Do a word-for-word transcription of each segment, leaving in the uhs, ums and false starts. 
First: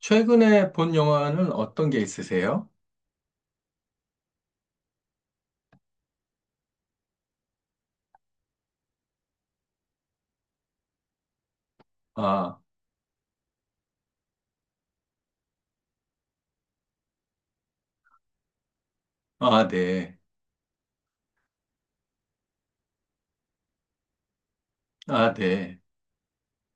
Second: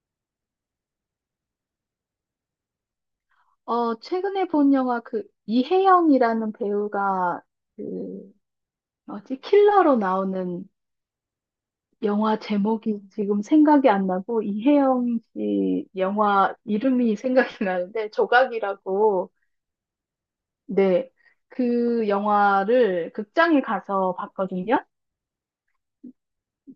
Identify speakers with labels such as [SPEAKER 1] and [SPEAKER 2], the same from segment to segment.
[SPEAKER 1] 최근에 본 영화는 어떤 게 있으세요?
[SPEAKER 2] 어, 최근에 본 영화 그 이혜영이라는 배우가 그 뭐지? 킬러로 나오는 영화
[SPEAKER 1] 아,
[SPEAKER 2] 제목이 지금 생각이 안 나고 이혜영 씨 영화 이름이 생각이 나는데 조각이라고
[SPEAKER 1] 아, 네.
[SPEAKER 2] 네. 그 영화를 극장에 가서 봤거든요.
[SPEAKER 1] 아, 네.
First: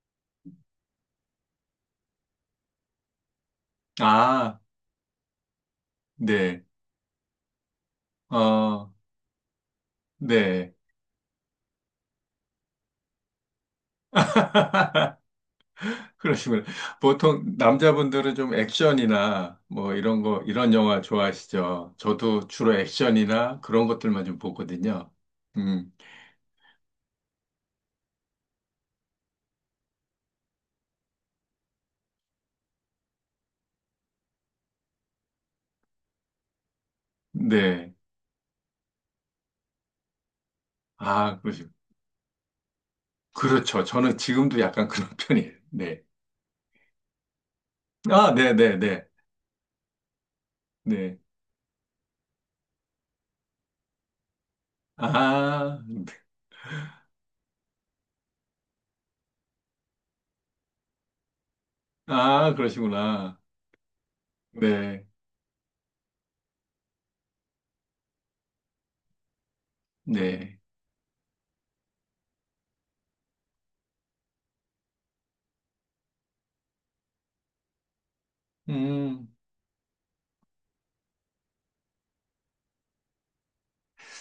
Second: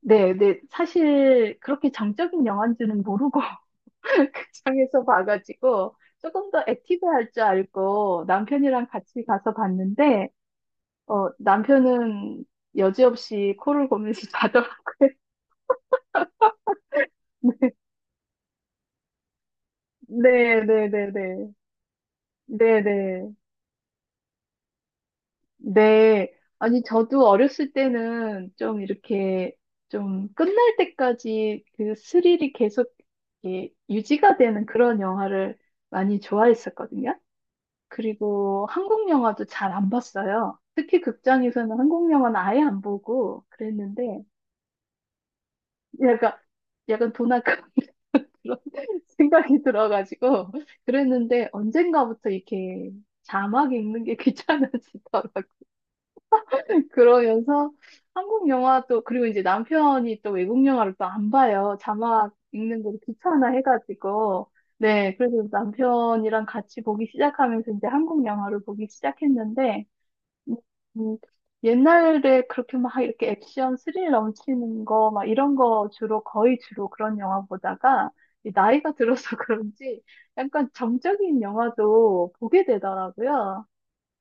[SPEAKER 2] 네, 네. 사실 그렇게 정적인 영화인지는 모르고
[SPEAKER 1] 아,
[SPEAKER 2] 극장에서 봐가지고 조금 더
[SPEAKER 1] 네.
[SPEAKER 2] 액티브할 줄 알고 남편이랑
[SPEAKER 1] 어,
[SPEAKER 2] 같이 가서 봤는데
[SPEAKER 1] 네.
[SPEAKER 2] 어, 남편은 여지없이 코를 골면서 자더라고요.
[SPEAKER 1] 그러시군요. 보통 남자분들은 좀 액션이나 뭐 이런 거,
[SPEAKER 2] 네,
[SPEAKER 1] 이런
[SPEAKER 2] 네,
[SPEAKER 1] 영화
[SPEAKER 2] 네, 네.
[SPEAKER 1] 좋아하시죠? 저도 주로
[SPEAKER 2] 네, 네.
[SPEAKER 1] 액션이나 그런 것들만 좀 보거든요. 음,
[SPEAKER 2] 네. 아니, 저도 어렸을 때는 좀 이렇게 좀 끝날 때까지 그 스릴이 계속 이렇게 유지가 되는 그런 영화를 많이 좋아했었거든요.
[SPEAKER 1] 네.
[SPEAKER 2] 그리고 한국 영화도 잘 안 봤어요. 특히
[SPEAKER 1] 아, 그러시
[SPEAKER 2] 극장에서는 한국 영화는 아예 안 보고
[SPEAKER 1] 그렇죠. 저는
[SPEAKER 2] 그랬는데
[SPEAKER 1] 지금도 약간 그런 편이에요. 네.
[SPEAKER 2] 약간, 약간 돈 아까
[SPEAKER 1] 아, 네,
[SPEAKER 2] 그런
[SPEAKER 1] 네, 네.
[SPEAKER 2] 생각이 들어가지고
[SPEAKER 1] 네.
[SPEAKER 2] 그랬는데 언젠가부터 이렇게 자막 읽는 게 귀찮아지더라고요.
[SPEAKER 1] 아,
[SPEAKER 2] 그러면서 한국 영화도 그리고 이제 남편이 또 외국 영화를 또 안 봐요. 자막
[SPEAKER 1] 아,
[SPEAKER 2] 읽는 걸
[SPEAKER 1] 그러시구나.
[SPEAKER 2] 귀찮아 해가지고
[SPEAKER 1] 네.
[SPEAKER 2] 네. 그래서 남편이랑 같이 보기 시작하면서 이제 한국 영화를 보기 시작했는데 음,
[SPEAKER 1] 네.
[SPEAKER 2] 음, 옛날에 그렇게 막 이렇게 액션 스릴 넘치는 거, 막 이런 거 주로, 거의 주로 그런 영화 보다가, 이 나이가 들어서
[SPEAKER 1] 음,
[SPEAKER 2] 그런지 약간 정적인 영화도 보게 되더라고요.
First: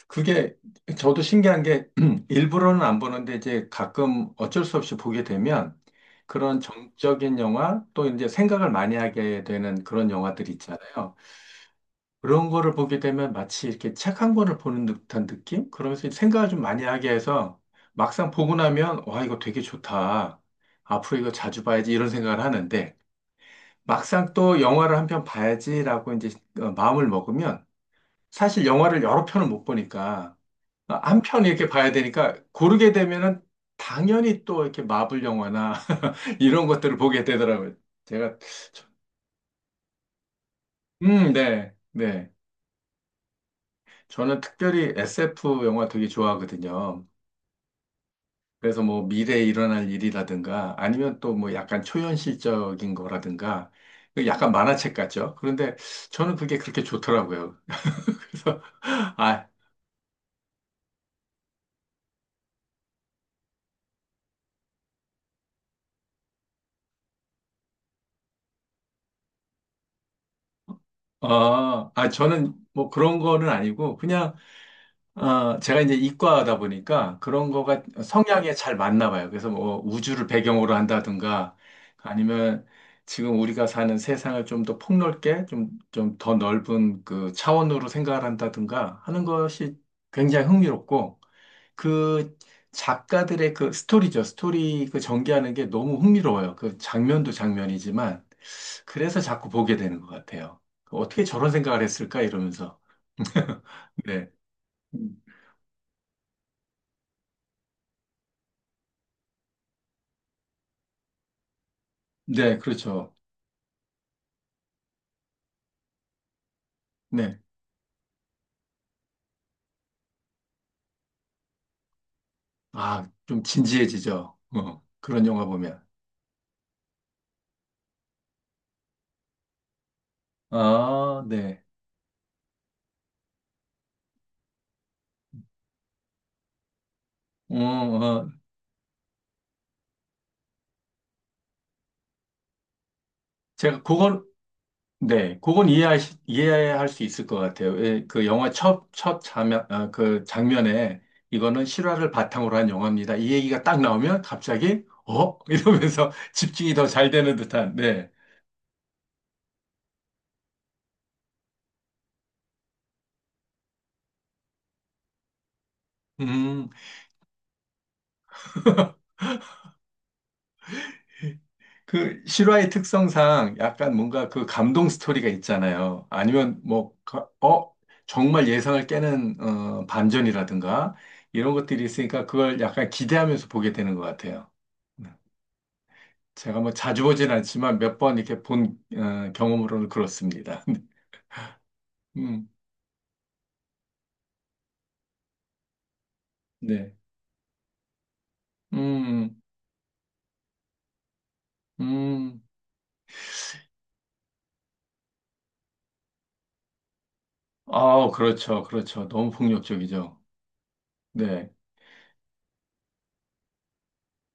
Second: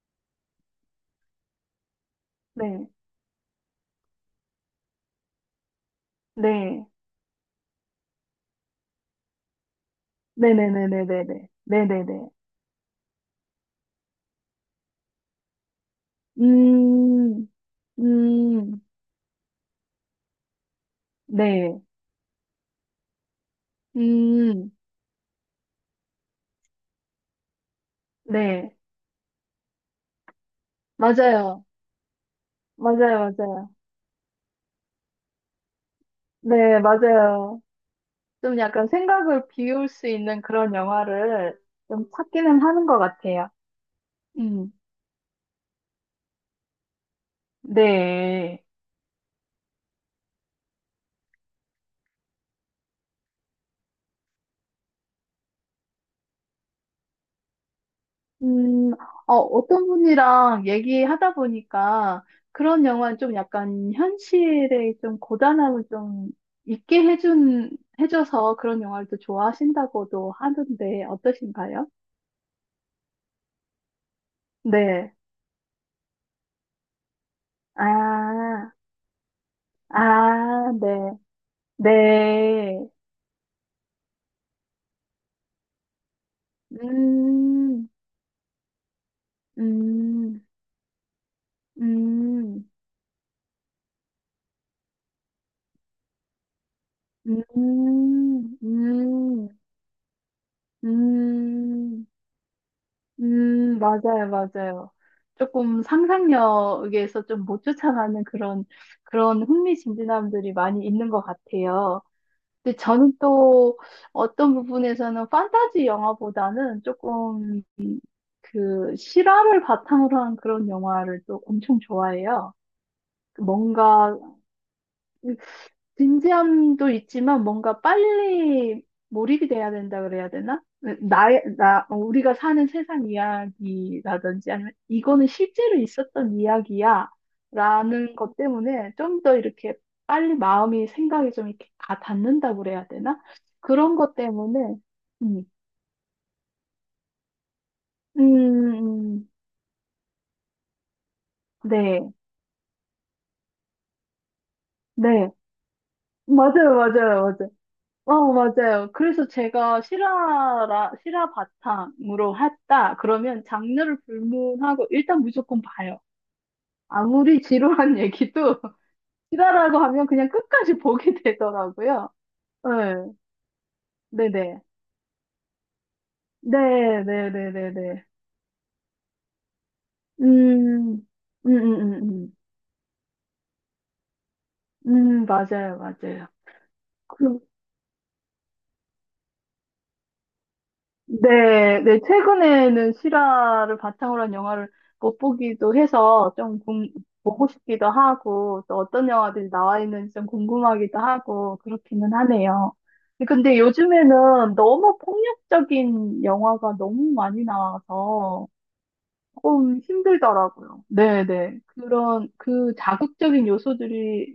[SPEAKER 1] 그게 저도 신기한 게 일부러는
[SPEAKER 2] 네.
[SPEAKER 1] 안 보는데 이제 가끔 어쩔 수 없이 보게 되면 그런
[SPEAKER 2] 네.
[SPEAKER 1] 정적인 영화 또 이제 생각을 많이 하게 되는 그런 영화들 있잖아요.
[SPEAKER 2] 네네네네네네. 네네네.
[SPEAKER 1] 그런 거를 보게 되면 마치 이렇게 책 한 권을 보는 듯한 느낌? 그러면서 생각을 좀 많이 하게
[SPEAKER 2] 음,
[SPEAKER 1] 해서 막상 보고
[SPEAKER 2] 음,
[SPEAKER 1] 나면 와, 이거 되게 좋다. 앞으로 이거 자주
[SPEAKER 2] 네.
[SPEAKER 1] 봐야지 이런 생각을 하는데 막상 또
[SPEAKER 2] 음,
[SPEAKER 1] 영화를 한 편 봐야지라고 이제 어, 마음을 먹으면 사실
[SPEAKER 2] 네.
[SPEAKER 1] 영화를 여러 편을 못 보니까 아, 한 음. 편
[SPEAKER 2] 맞아요.
[SPEAKER 1] 이렇게 봐야 되니까 고르게
[SPEAKER 2] 맞아요.
[SPEAKER 1] 되면은
[SPEAKER 2] 맞아요.
[SPEAKER 1] 당연히 또 이렇게 마블 영화나 이런
[SPEAKER 2] 네,
[SPEAKER 1] 것들을 보게
[SPEAKER 2] 맞아요.
[SPEAKER 1] 되더라고요. 제가
[SPEAKER 2] 좀
[SPEAKER 1] 저-
[SPEAKER 2] 약간 생각을 비울 수 있는 그런
[SPEAKER 1] 음,
[SPEAKER 2] 영화를
[SPEAKER 1] 네,
[SPEAKER 2] 좀
[SPEAKER 1] 네.
[SPEAKER 2] 찾기는 하는 것 같아요.
[SPEAKER 1] 저는
[SPEAKER 2] 음,
[SPEAKER 1] 특별히 에스에프 영화 되게 좋아하거든요.
[SPEAKER 2] 네.
[SPEAKER 1] 그래서 뭐 미래에 일어날 일이라든가 아니면 또 뭐 약간 초현실적인 거라든가 그 약간 만화책 같죠. 그런데 저는 그게 그렇게 좋더라고요. 그래서
[SPEAKER 2] 음, 어,
[SPEAKER 1] 아,
[SPEAKER 2] 어떤 분이랑 얘기하다 보니까 그런 영화는 좀 약간 현실의 좀 고단함을 좀 있게 해준, 해줘서 그런 영화를 또 좋아하신다고도 하던데 어떠신가요?
[SPEAKER 1] 아, 아, 저는 뭐 그런 거는 아니고 그냥
[SPEAKER 2] 네.
[SPEAKER 1] 아, 제가 이제 이과다 보니까 그런 거가 성향에
[SPEAKER 2] 아,
[SPEAKER 1] 잘 맞나 봐요. 그래서 뭐 우주를
[SPEAKER 2] 아,
[SPEAKER 1] 배경으로
[SPEAKER 2] 네.
[SPEAKER 1] 한다든가 아니면
[SPEAKER 2] 네.
[SPEAKER 1] 지금 우리가 사는 세상을 좀 더 폭넓게 좀, 좀 더 넓은 그 차원으로
[SPEAKER 2] 음,
[SPEAKER 1] 생각을 한다든가 하는 것이
[SPEAKER 2] 음,
[SPEAKER 1] 굉장히 흥미롭고 그
[SPEAKER 2] 음.
[SPEAKER 1] 작가들의 그 스토리죠. 스토리 그 전개하는 게 너무 흥미로워요. 그 장면도
[SPEAKER 2] 음,
[SPEAKER 1] 장면이지만 그래서
[SPEAKER 2] 음,
[SPEAKER 1] 자꾸 보게 되는 것 같아요. 어떻게 저런 생각을
[SPEAKER 2] 음,
[SPEAKER 1] 했을까 이러면서.
[SPEAKER 2] 음, 맞아요,
[SPEAKER 1] 네.
[SPEAKER 2] 맞아요. 조금 상상력에서 좀 못 쫓아가는 그런, 그런 흥미진진함들이 많이 있는 것 같아요.
[SPEAKER 1] 네,
[SPEAKER 2] 근데
[SPEAKER 1] 그렇죠.
[SPEAKER 2] 저는 또 어떤 부분에서는 판타지 영화보다는
[SPEAKER 1] 네.
[SPEAKER 2] 조금 그 실화를 바탕으로 한 그런 영화를 또 엄청 좋아해요.
[SPEAKER 1] 아, 좀
[SPEAKER 2] 뭔가
[SPEAKER 1] 진지해지죠. 어, 그런 영화 보면.
[SPEAKER 2] 진지함도 있지만 뭔가 빨리 몰입이 돼야 된다 그래야 되나?
[SPEAKER 1] 아,
[SPEAKER 2] 나의,
[SPEAKER 1] 네.
[SPEAKER 2] 나, 어, 우리가 사는 세상 이야기라든지 아니면 이거는 실제로 있었던 이야기야
[SPEAKER 1] 어,
[SPEAKER 2] 라는
[SPEAKER 1] 어,
[SPEAKER 2] 것 때문에 좀 더 이렇게 빨리 마음이 생각이 좀 이렇게 가 닿는다 그래야 되나?
[SPEAKER 1] 제가
[SPEAKER 2] 그런 것
[SPEAKER 1] 그걸,
[SPEAKER 2] 때문에,
[SPEAKER 1] 네,
[SPEAKER 2] 음,
[SPEAKER 1] 그건 이해할, 수- 이해할 수 있을 것 같아요. 예,
[SPEAKER 2] 음,
[SPEAKER 1] 그 영화 첫, 첫
[SPEAKER 2] 음,
[SPEAKER 1] 장면, 아, 그 장면에 이거는 실화를
[SPEAKER 2] 네,
[SPEAKER 1] 바탕으로 한 영화입니다. 이 얘기가 딱 나오면 갑자기,
[SPEAKER 2] 네.
[SPEAKER 1] 어? 이러면서 집중이
[SPEAKER 2] 맞아요,
[SPEAKER 1] 더 잘 되는
[SPEAKER 2] 맞아요,
[SPEAKER 1] 듯한, 네.
[SPEAKER 2] 어, 맞아요. 그래서 제가 실화라, 실화 바탕으로 했다. 그러면 장르를 불문하고 일단 무조건 봐요.
[SPEAKER 1] 음.
[SPEAKER 2] 아무리 지루한 얘기도 실화라고 하면 그냥 끝까지 보게 되더라고요.
[SPEAKER 1] 그 실화의
[SPEAKER 2] 네,
[SPEAKER 1] 특성상 약간 뭔가 그
[SPEAKER 2] 네네.
[SPEAKER 1] 감동 스토리가 있잖아요. 아니면 뭐, 가- 어,
[SPEAKER 2] 네네네네네.
[SPEAKER 1] 정말 예상을 깨는 어, 반전이라든가
[SPEAKER 2] 음,
[SPEAKER 1] 이런
[SPEAKER 2] 음,
[SPEAKER 1] 것들이
[SPEAKER 2] 음,
[SPEAKER 1] 있으니까
[SPEAKER 2] 음,
[SPEAKER 1] 그걸 약간 기대하면서 보게 되는 것 같아요. 네.
[SPEAKER 2] 음, 음, 맞아요, 맞아요.
[SPEAKER 1] 제가 뭐 자주 보진
[SPEAKER 2] 그,
[SPEAKER 1] 않지만 몇 번 이렇게 본 어, 경험으로는 그렇습니다.
[SPEAKER 2] 네, 네,
[SPEAKER 1] 음,
[SPEAKER 2] 최근에는 실화를 바탕으로 한 영화를 못 보기도 해서 좀 궁-
[SPEAKER 1] 네.
[SPEAKER 2] 보고 싶기도 하고, 또 어떤
[SPEAKER 1] 음,
[SPEAKER 2] 영화들이 나와 있는지 좀 궁금하기도 하고, 그렇기는
[SPEAKER 1] 음.
[SPEAKER 2] 하네요. 근데 요즘에는 너무 폭력적인 영화가 너무 많이
[SPEAKER 1] 아,
[SPEAKER 2] 나와서
[SPEAKER 1] 그렇죠. 그렇죠. 너무
[SPEAKER 2] 조금
[SPEAKER 1] 폭력적이죠.
[SPEAKER 2] 힘들더라고요. 네,
[SPEAKER 1] 네.
[SPEAKER 2] 네. 그런, 그 자극적인 요소들이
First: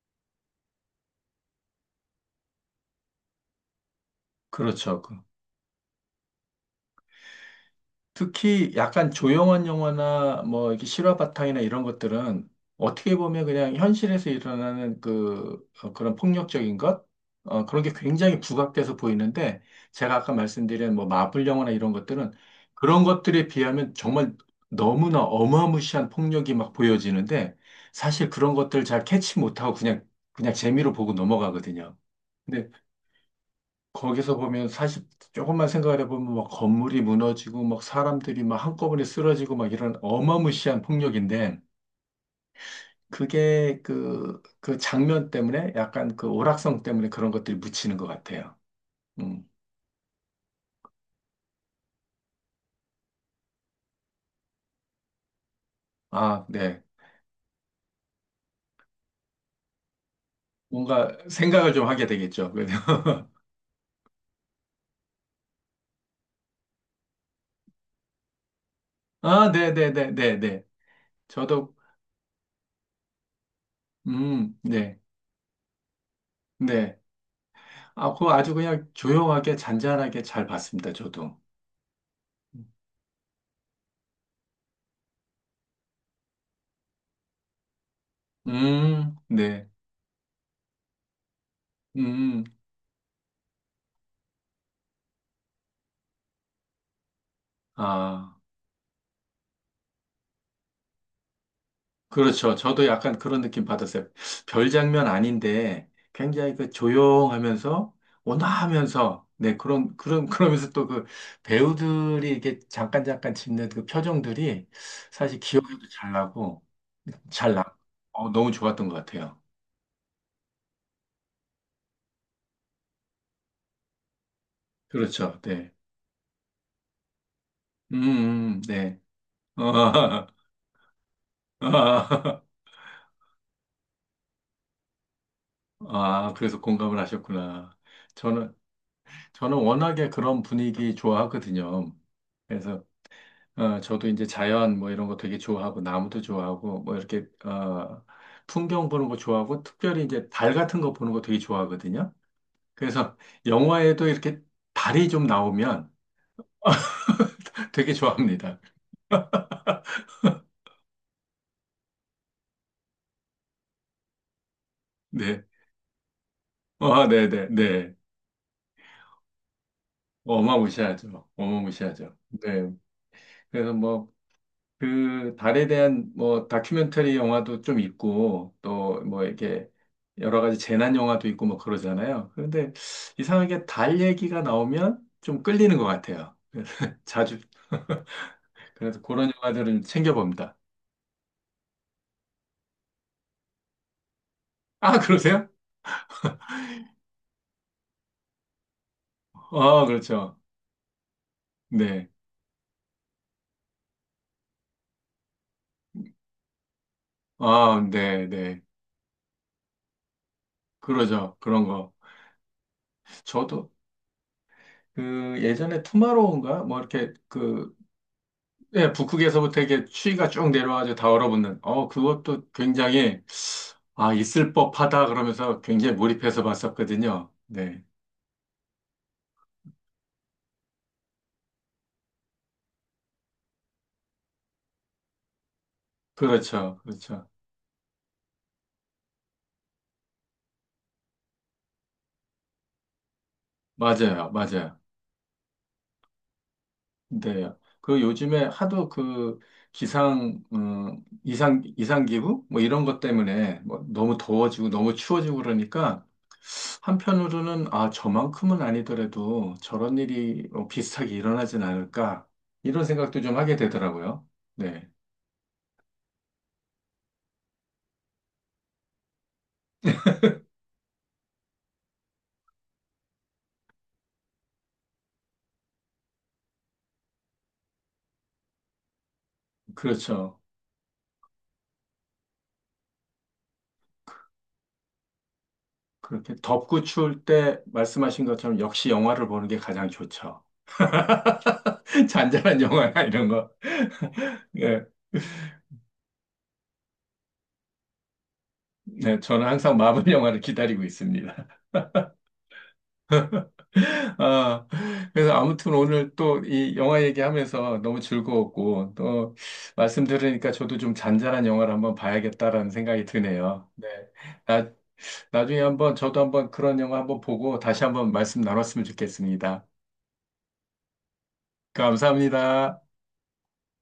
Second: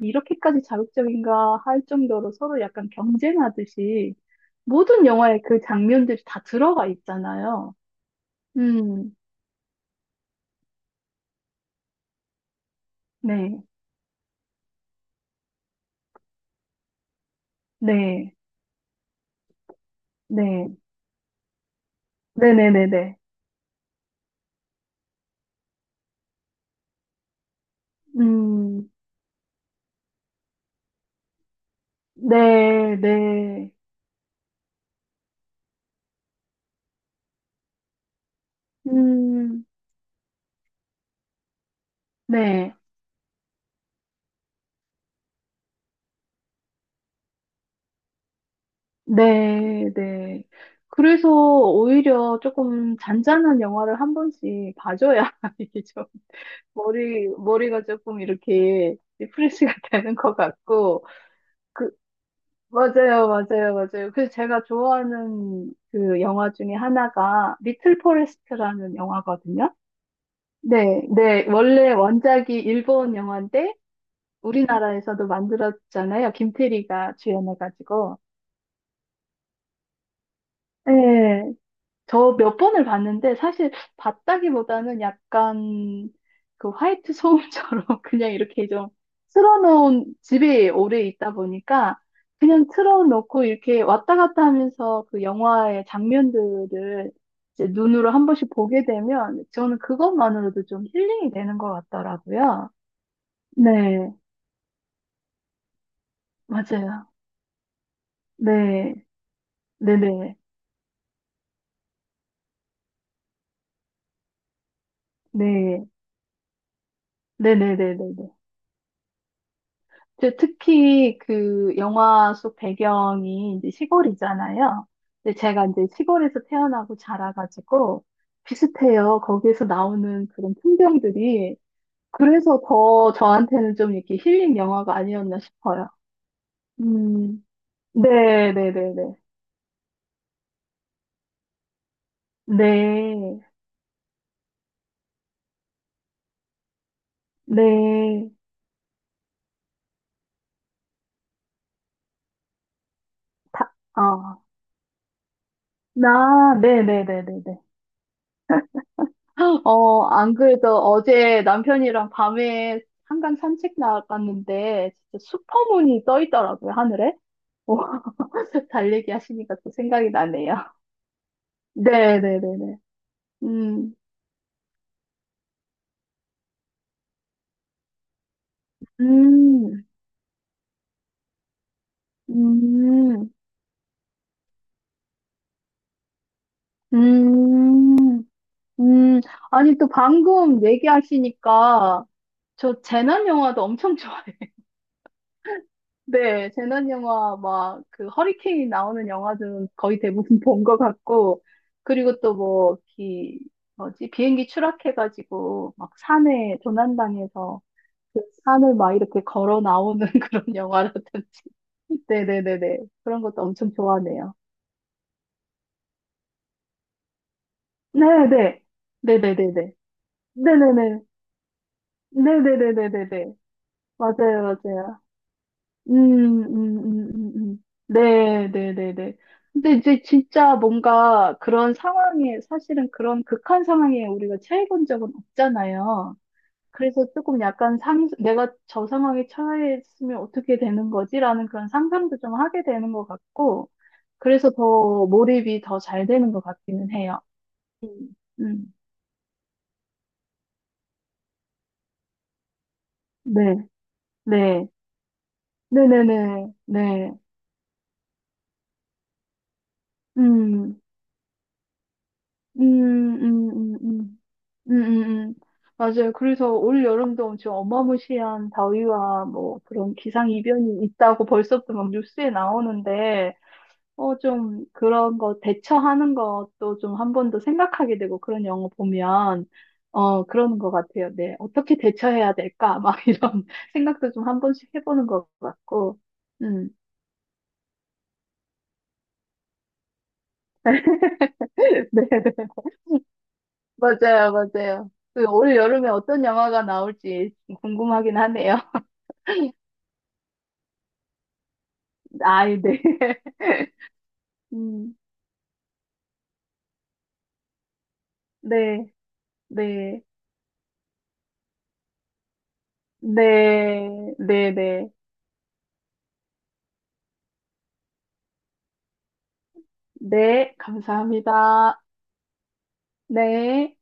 [SPEAKER 2] 이렇게까지 자극적인가 할 정도로 서로 약간 경쟁하듯이
[SPEAKER 1] 그렇죠.
[SPEAKER 2] 모든
[SPEAKER 1] 그렇죠.
[SPEAKER 2] 영화에 그 장면들이 다 들어가 있잖아요.
[SPEAKER 1] 특히 약간
[SPEAKER 2] 음,
[SPEAKER 1] 조용한 영화나 뭐 이렇게 실화 바탕이나 이런 것들은 어떻게 보면
[SPEAKER 2] 네,
[SPEAKER 1] 그냥 현실에서 일어나는 그 어, 그런 폭력적인 것 어, 그런 게
[SPEAKER 2] 네,
[SPEAKER 1] 굉장히 부각돼서 보이는데 제가 아까
[SPEAKER 2] 네,
[SPEAKER 1] 말씀드린 뭐 마블 영화나 이런 것들은 그런
[SPEAKER 2] 네네네네.
[SPEAKER 1] 것들에 비하면 정말 너무나 어마무시한 폭력이 막 보여지는데 사실 그런 것들
[SPEAKER 2] 음,
[SPEAKER 1] 잘 캐치 못하고 그냥 그냥 재미로 보고 넘어가거든요.
[SPEAKER 2] 네, 네,
[SPEAKER 1] 거기서 보면 사실 조금만 생각을 해보면 막 건물이 무너지고 막 사람들이 막 한꺼번에 쓰러지고
[SPEAKER 2] 음,
[SPEAKER 1] 막 이런 어마무시한 폭력인데
[SPEAKER 2] 네,
[SPEAKER 1] 그게 그, 그 장면 때문에 약간 그 오락성 때문에 그런 것들이 묻히는 것 같아요. 음.
[SPEAKER 2] 네, 네. 그래서 오히려 조금 잔잔한 영화를 한 번씩 봐줘야 이게 좀
[SPEAKER 1] 아, 네.
[SPEAKER 2] 머리, 머리가 조금 이렇게 리프레시가 되는 것 같고,
[SPEAKER 1] 뭔가 생각을 좀
[SPEAKER 2] 그
[SPEAKER 1] 하게 되겠죠. 그래서
[SPEAKER 2] 맞아요, 맞아요, 맞아요. 그래서 제가 좋아하는 그 영화 중에 하나가 리틀 포레스트라는
[SPEAKER 1] 아,
[SPEAKER 2] 영화거든요.
[SPEAKER 1] 네네네네네.
[SPEAKER 2] 네, 네.
[SPEAKER 1] 저도,
[SPEAKER 2] 원래 원작이 일본 영화인데
[SPEAKER 1] 음, 네.
[SPEAKER 2] 우리나라에서도 만들었잖아요.
[SPEAKER 1] 네.
[SPEAKER 2] 김태리가
[SPEAKER 1] 아,
[SPEAKER 2] 주연해가지고.
[SPEAKER 1] 그거 아주 그냥 조용하게 잔잔하게 잘 봤습니다. 저도.
[SPEAKER 2] 네. 저 몇 번을 봤는데 사실 봤다기보다는 약간 그 화이트 소음처럼 그냥 이렇게 좀
[SPEAKER 1] 음, 네.
[SPEAKER 2] 틀어놓은 집에 오래 있다 보니까
[SPEAKER 1] 음,
[SPEAKER 2] 그냥 틀어놓고 이렇게 왔다 갔다 하면서 그 영화의 장면들을 이제 눈으로 한
[SPEAKER 1] 아.
[SPEAKER 2] 번씩 보게 되면 저는 그것만으로도 좀 힐링이 되는 것
[SPEAKER 1] 그렇죠.
[SPEAKER 2] 같더라고요.
[SPEAKER 1] 저도 약간 그런 느낌 받았어요.
[SPEAKER 2] 네,
[SPEAKER 1] 별 장면 아닌데 굉장히 그
[SPEAKER 2] 맞아요.
[SPEAKER 1] 조용하면서
[SPEAKER 2] 네,
[SPEAKER 1] 온화하면서 네 그런 그런
[SPEAKER 2] 네네,
[SPEAKER 1] 그러면서 또 그 배우들이 이렇게 잠깐 잠깐 짓는 그 표정들이 사실
[SPEAKER 2] 네,
[SPEAKER 1] 기억에도 잘 나고 잘 나.
[SPEAKER 2] 네네네네.
[SPEAKER 1] 어, 너무 좋았던 것 같아요.
[SPEAKER 2] 그 특히 그 영화 속 배경이 이제 시골이잖아요. 근데
[SPEAKER 1] 그렇죠.
[SPEAKER 2] 제가
[SPEAKER 1] 네.
[SPEAKER 2] 이제 시골에서 태어나고
[SPEAKER 1] 음,
[SPEAKER 2] 자라가지고
[SPEAKER 1] 음, 네.
[SPEAKER 2] 비슷해요. 거기에서
[SPEAKER 1] 아,
[SPEAKER 2] 나오는 그런 풍경들이.
[SPEAKER 1] 아,
[SPEAKER 2] 그래서 더 저한테는 좀 이렇게 힐링 영화가 아니었나 싶어요.
[SPEAKER 1] 아, 그래서 공감을
[SPEAKER 2] 음,
[SPEAKER 1] 하셨구나.
[SPEAKER 2] 네,
[SPEAKER 1] 저는
[SPEAKER 2] 네, 네, 네.
[SPEAKER 1] 저는 워낙에 그런 분위기 좋아하거든요. 그래서
[SPEAKER 2] 네,
[SPEAKER 1] 어, 저도 이제 자연 뭐 이런 거 되게 좋아하고 나무도 좋아하고 뭐 이렇게 어,
[SPEAKER 2] 네.
[SPEAKER 1] 풍경 보는 거 좋아하고 특별히 이제 달 같은 거 보는 거 되게 좋아하거든요. 그래서
[SPEAKER 2] 다,
[SPEAKER 1] 영화에도 이렇게
[SPEAKER 2] 어,
[SPEAKER 1] 달이 좀 나오면
[SPEAKER 2] 나, 네, 네, 네, 네, 네.
[SPEAKER 1] 되게 좋아합니다.
[SPEAKER 2] 어, 안 그래도 어제 남편이랑 밤에 한강 산책 나갔는데 진짜
[SPEAKER 1] 네.
[SPEAKER 2] 슈퍼문이 떠 있더라고요,
[SPEAKER 1] 아,
[SPEAKER 2] 하늘에.
[SPEAKER 1] 네네,
[SPEAKER 2] 어,
[SPEAKER 1] 네.
[SPEAKER 2] 달리기 하시니까 또 생각이 나네요.
[SPEAKER 1] 어마무시하죠. 어마무시하죠.
[SPEAKER 2] 네, 네, 네,
[SPEAKER 1] 네.
[SPEAKER 2] 네.
[SPEAKER 1] 그래서
[SPEAKER 2] 음,
[SPEAKER 1] 뭐, 그 달에 대한 뭐 다큐멘터리 영화도 좀 있고 또 뭐 이렇게
[SPEAKER 2] 음,
[SPEAKER 1] 여러 가지 재난 영화도 있고 뭐 그러잖아요. 그런데
[SPEAKER 2] 음,
[SPEAKER 1] 이상하게 달 얘기가 나오면 좀 끌리는 것 같아요. 그래서 자주
[SPEAKER 2] 음,
[SPEAKER 1] 그래서
[SPEAKER 2] 음.
[SPEAKER 1] 그런
[SPEAKER 2] 아니,
[SPEAKER 1] 영화들은
[SPEAKER 2] 또
[SPEAKER 1] 챙겨봅니다.
[SPEAKER 2] 방금 얘기하시니까 저 재난 영화도 엄청 좋아해요.
[SPEAKER 1] 아, 그러세요?
[SPEAKER 2] 네, 재난 영화 막 그 허리케인 나오는 영화들은
[SPEAKER 1] 아,
[SPEAKER 2] 거의
[SPEAKER 1] 그렇죠.
[SPEAKER 2] 대부분 본 것 같고
[SPEAKER 1] 네.
[SPEAKER 2] 그리고 또 뭐 기 뭐지 비행기 추락해가지고 막 산에 조난당해서
[SPEAKER 1] 아,
[SPEAKER 2] 그
[SPEAKER 1] 네, 네.
[SPEAKER 2] 산을 막 이렇게 걸어 나오는 그런
[SPEAKER 1] 그러죠.
[SPEAKER 2] 영화라든지
[SPEAKER 1] 그런 거.
[SPEAKER 2] 네네네네 그런 것도
[SPEAKER 1] 저도
[SPEAKER 2] 엄청 좋아하네요.
[SPEAKER 1] 그 예전에 투마로우인가 뭐 이렇게 그
[SPEAKER 2] 네네
[SPEAKER 1] 예, 북극에서부터
[SPEAKER 2] 네네네네
[SPEAKER 1] 이렇게 추위가 쭉 내려와서
[SPEAKER 2] 네네네
[SPEAKER 1] 다 얼어붙는, 어, 그것도
[SPEAKER 2] 네네네네네
[SPEAKER 1] 굉장히, 아, 있을
[SPEAKER 2] 맞아요.
[SPEAKER 1] 법하다 그러면서
[SPEAKER 2] 음,
[SPEAKER 1] 굉장히 몰입해서
[SPEAKER 2] 음, 음,
[SPEAKER 1] 봤었거든요.
[SPEAKER 2] 음, 음.
[SPEAKER 1] 네.
[SPEAKER 2] 네, 네, 네, 네. 근데 이제 진짜 뭔가 그런 상황에, 사실은 그런 극한 상황에 우리가 처해 본 적은 없잖아요.
[SPEAKER 1] 그렇죠.
[SPEAKER 2] 그래서
[SPEAKER 1] 그렇죠.
[SPEAKER 2] 조금 약간 상, 내가 저 상황에 처했으면 어떻게 되는 거지라는 그런 상상도 좀 하게 되는 것 같고,
[SPEAKER 1] 맞아요.
[SPEAKER 2] 그래서
[SPEAKER 1] 맞아요.
[SPEAKER 2] 더 몰입이 더 잘 되는 것 같기는 해요.
[SPEAKER 1] 네. 그
[SPEAKER 2] 음,
[SPEAKER 1] 요즘에
[SPEAKER 2] 음,
[SPEAKER 1] 하도 그 기상, 음, 이상, 이상기후? 뭐 이런 것 때문에
[SPEAKER 2] 네,
[SPEAKER 1] 뭐 너무
[SPEAKER 2] 네,
[SPEAKER 1] 더워지고 너무 추워지고 그러니까
[SPEAKER 2] 네네네, 네. 네. 네.
[SPEAKER 1] 한편으로는 아, 저만큼은 아니더라도 저런 일이 어,
[SPEAKER 2] 음,
[SPEAKER 1] 비슷하게 일어나진 않을까
[SPEAKER 2] 음,
[SPEAKER 1] 이런 생각도 좀
[SPEAKER 2] 음,
[SPEAKER 1] 하게
[SPEAKER 2] 음, 음.
[SPEAKER 1] 되더라고요.
[SPEAKER 2] 음,
[SPEAKER 1] 네.
[SPEAKER 2] 음, 음. 맞아요. 그래서 올 여름도 엄청 어마무시한 더위와 뭐 그런 기상이변이 있다고 벌써부터 막 뉴스에 나오는데, 어, 좀 그런 거 대처하는 것도 좀 한 번 더 생각하게 되고 그런 영화 보면, 어,
[SPEAKER 1] 그렇죠.
[SPEAKER 2] 그러는 것 같아요. 네. 어떻게 대처해야 될까? 막 이런 생각도 좀 한 번씩 해보는 것 같고,
[SPEAKER 1] 그렇게
[SPEAKER 2] 음.
[SPEAKER 1] 덥고 추울 때 말씀하신 것처럼 역시 영화를 보는 게 가장 좋죠.
[SPEAKER 2] 네, 네.
[SPEAKER 1] 잔잔한 영화나 이런 거.
[SPEAKER 2] 맞아요,
[SPEAKER 1] 예,
[SPEAKER 2] 맞아요. 그올 여름에 어떤 영화가 나올지 궁금하긴 하네요.
[SPEAKER 1] 네, 저는 항상 마블 영화를 기다리고 있습니다.
[SPEAKER 2] 아이, 네.
[SPEAKER 1] 아,
[SPEAKER 2] 음.
[SPEAKER 1] 그래서 아무튼 오늘 또 이 영화 얘기하면서 너무
[SPEAKER 2] 네,
[SPEAKER 1] 즐거웠고, 또
[SPEAKER 2] 네,
[SPEAKER 1] 말씀 들으니까 저도 좀 잔잔한 영화를 한번 봐야겠다라는 생각이 드네요. 네.
[SPEAKER 2] 네, 네,
[SPEAKER 1] 나,
[SPEAKER 2] 네,
[SPEAKER 1] 나중에 한번 저도 한번 그런 영화 한번 보고 다시 한번 말씀 나눴으면 좋겠습니다.
[SPEAKER 2] 네, 감사합니다.
[SPEAKER 1] 감사합니다.
[SPEAKER 2] 네.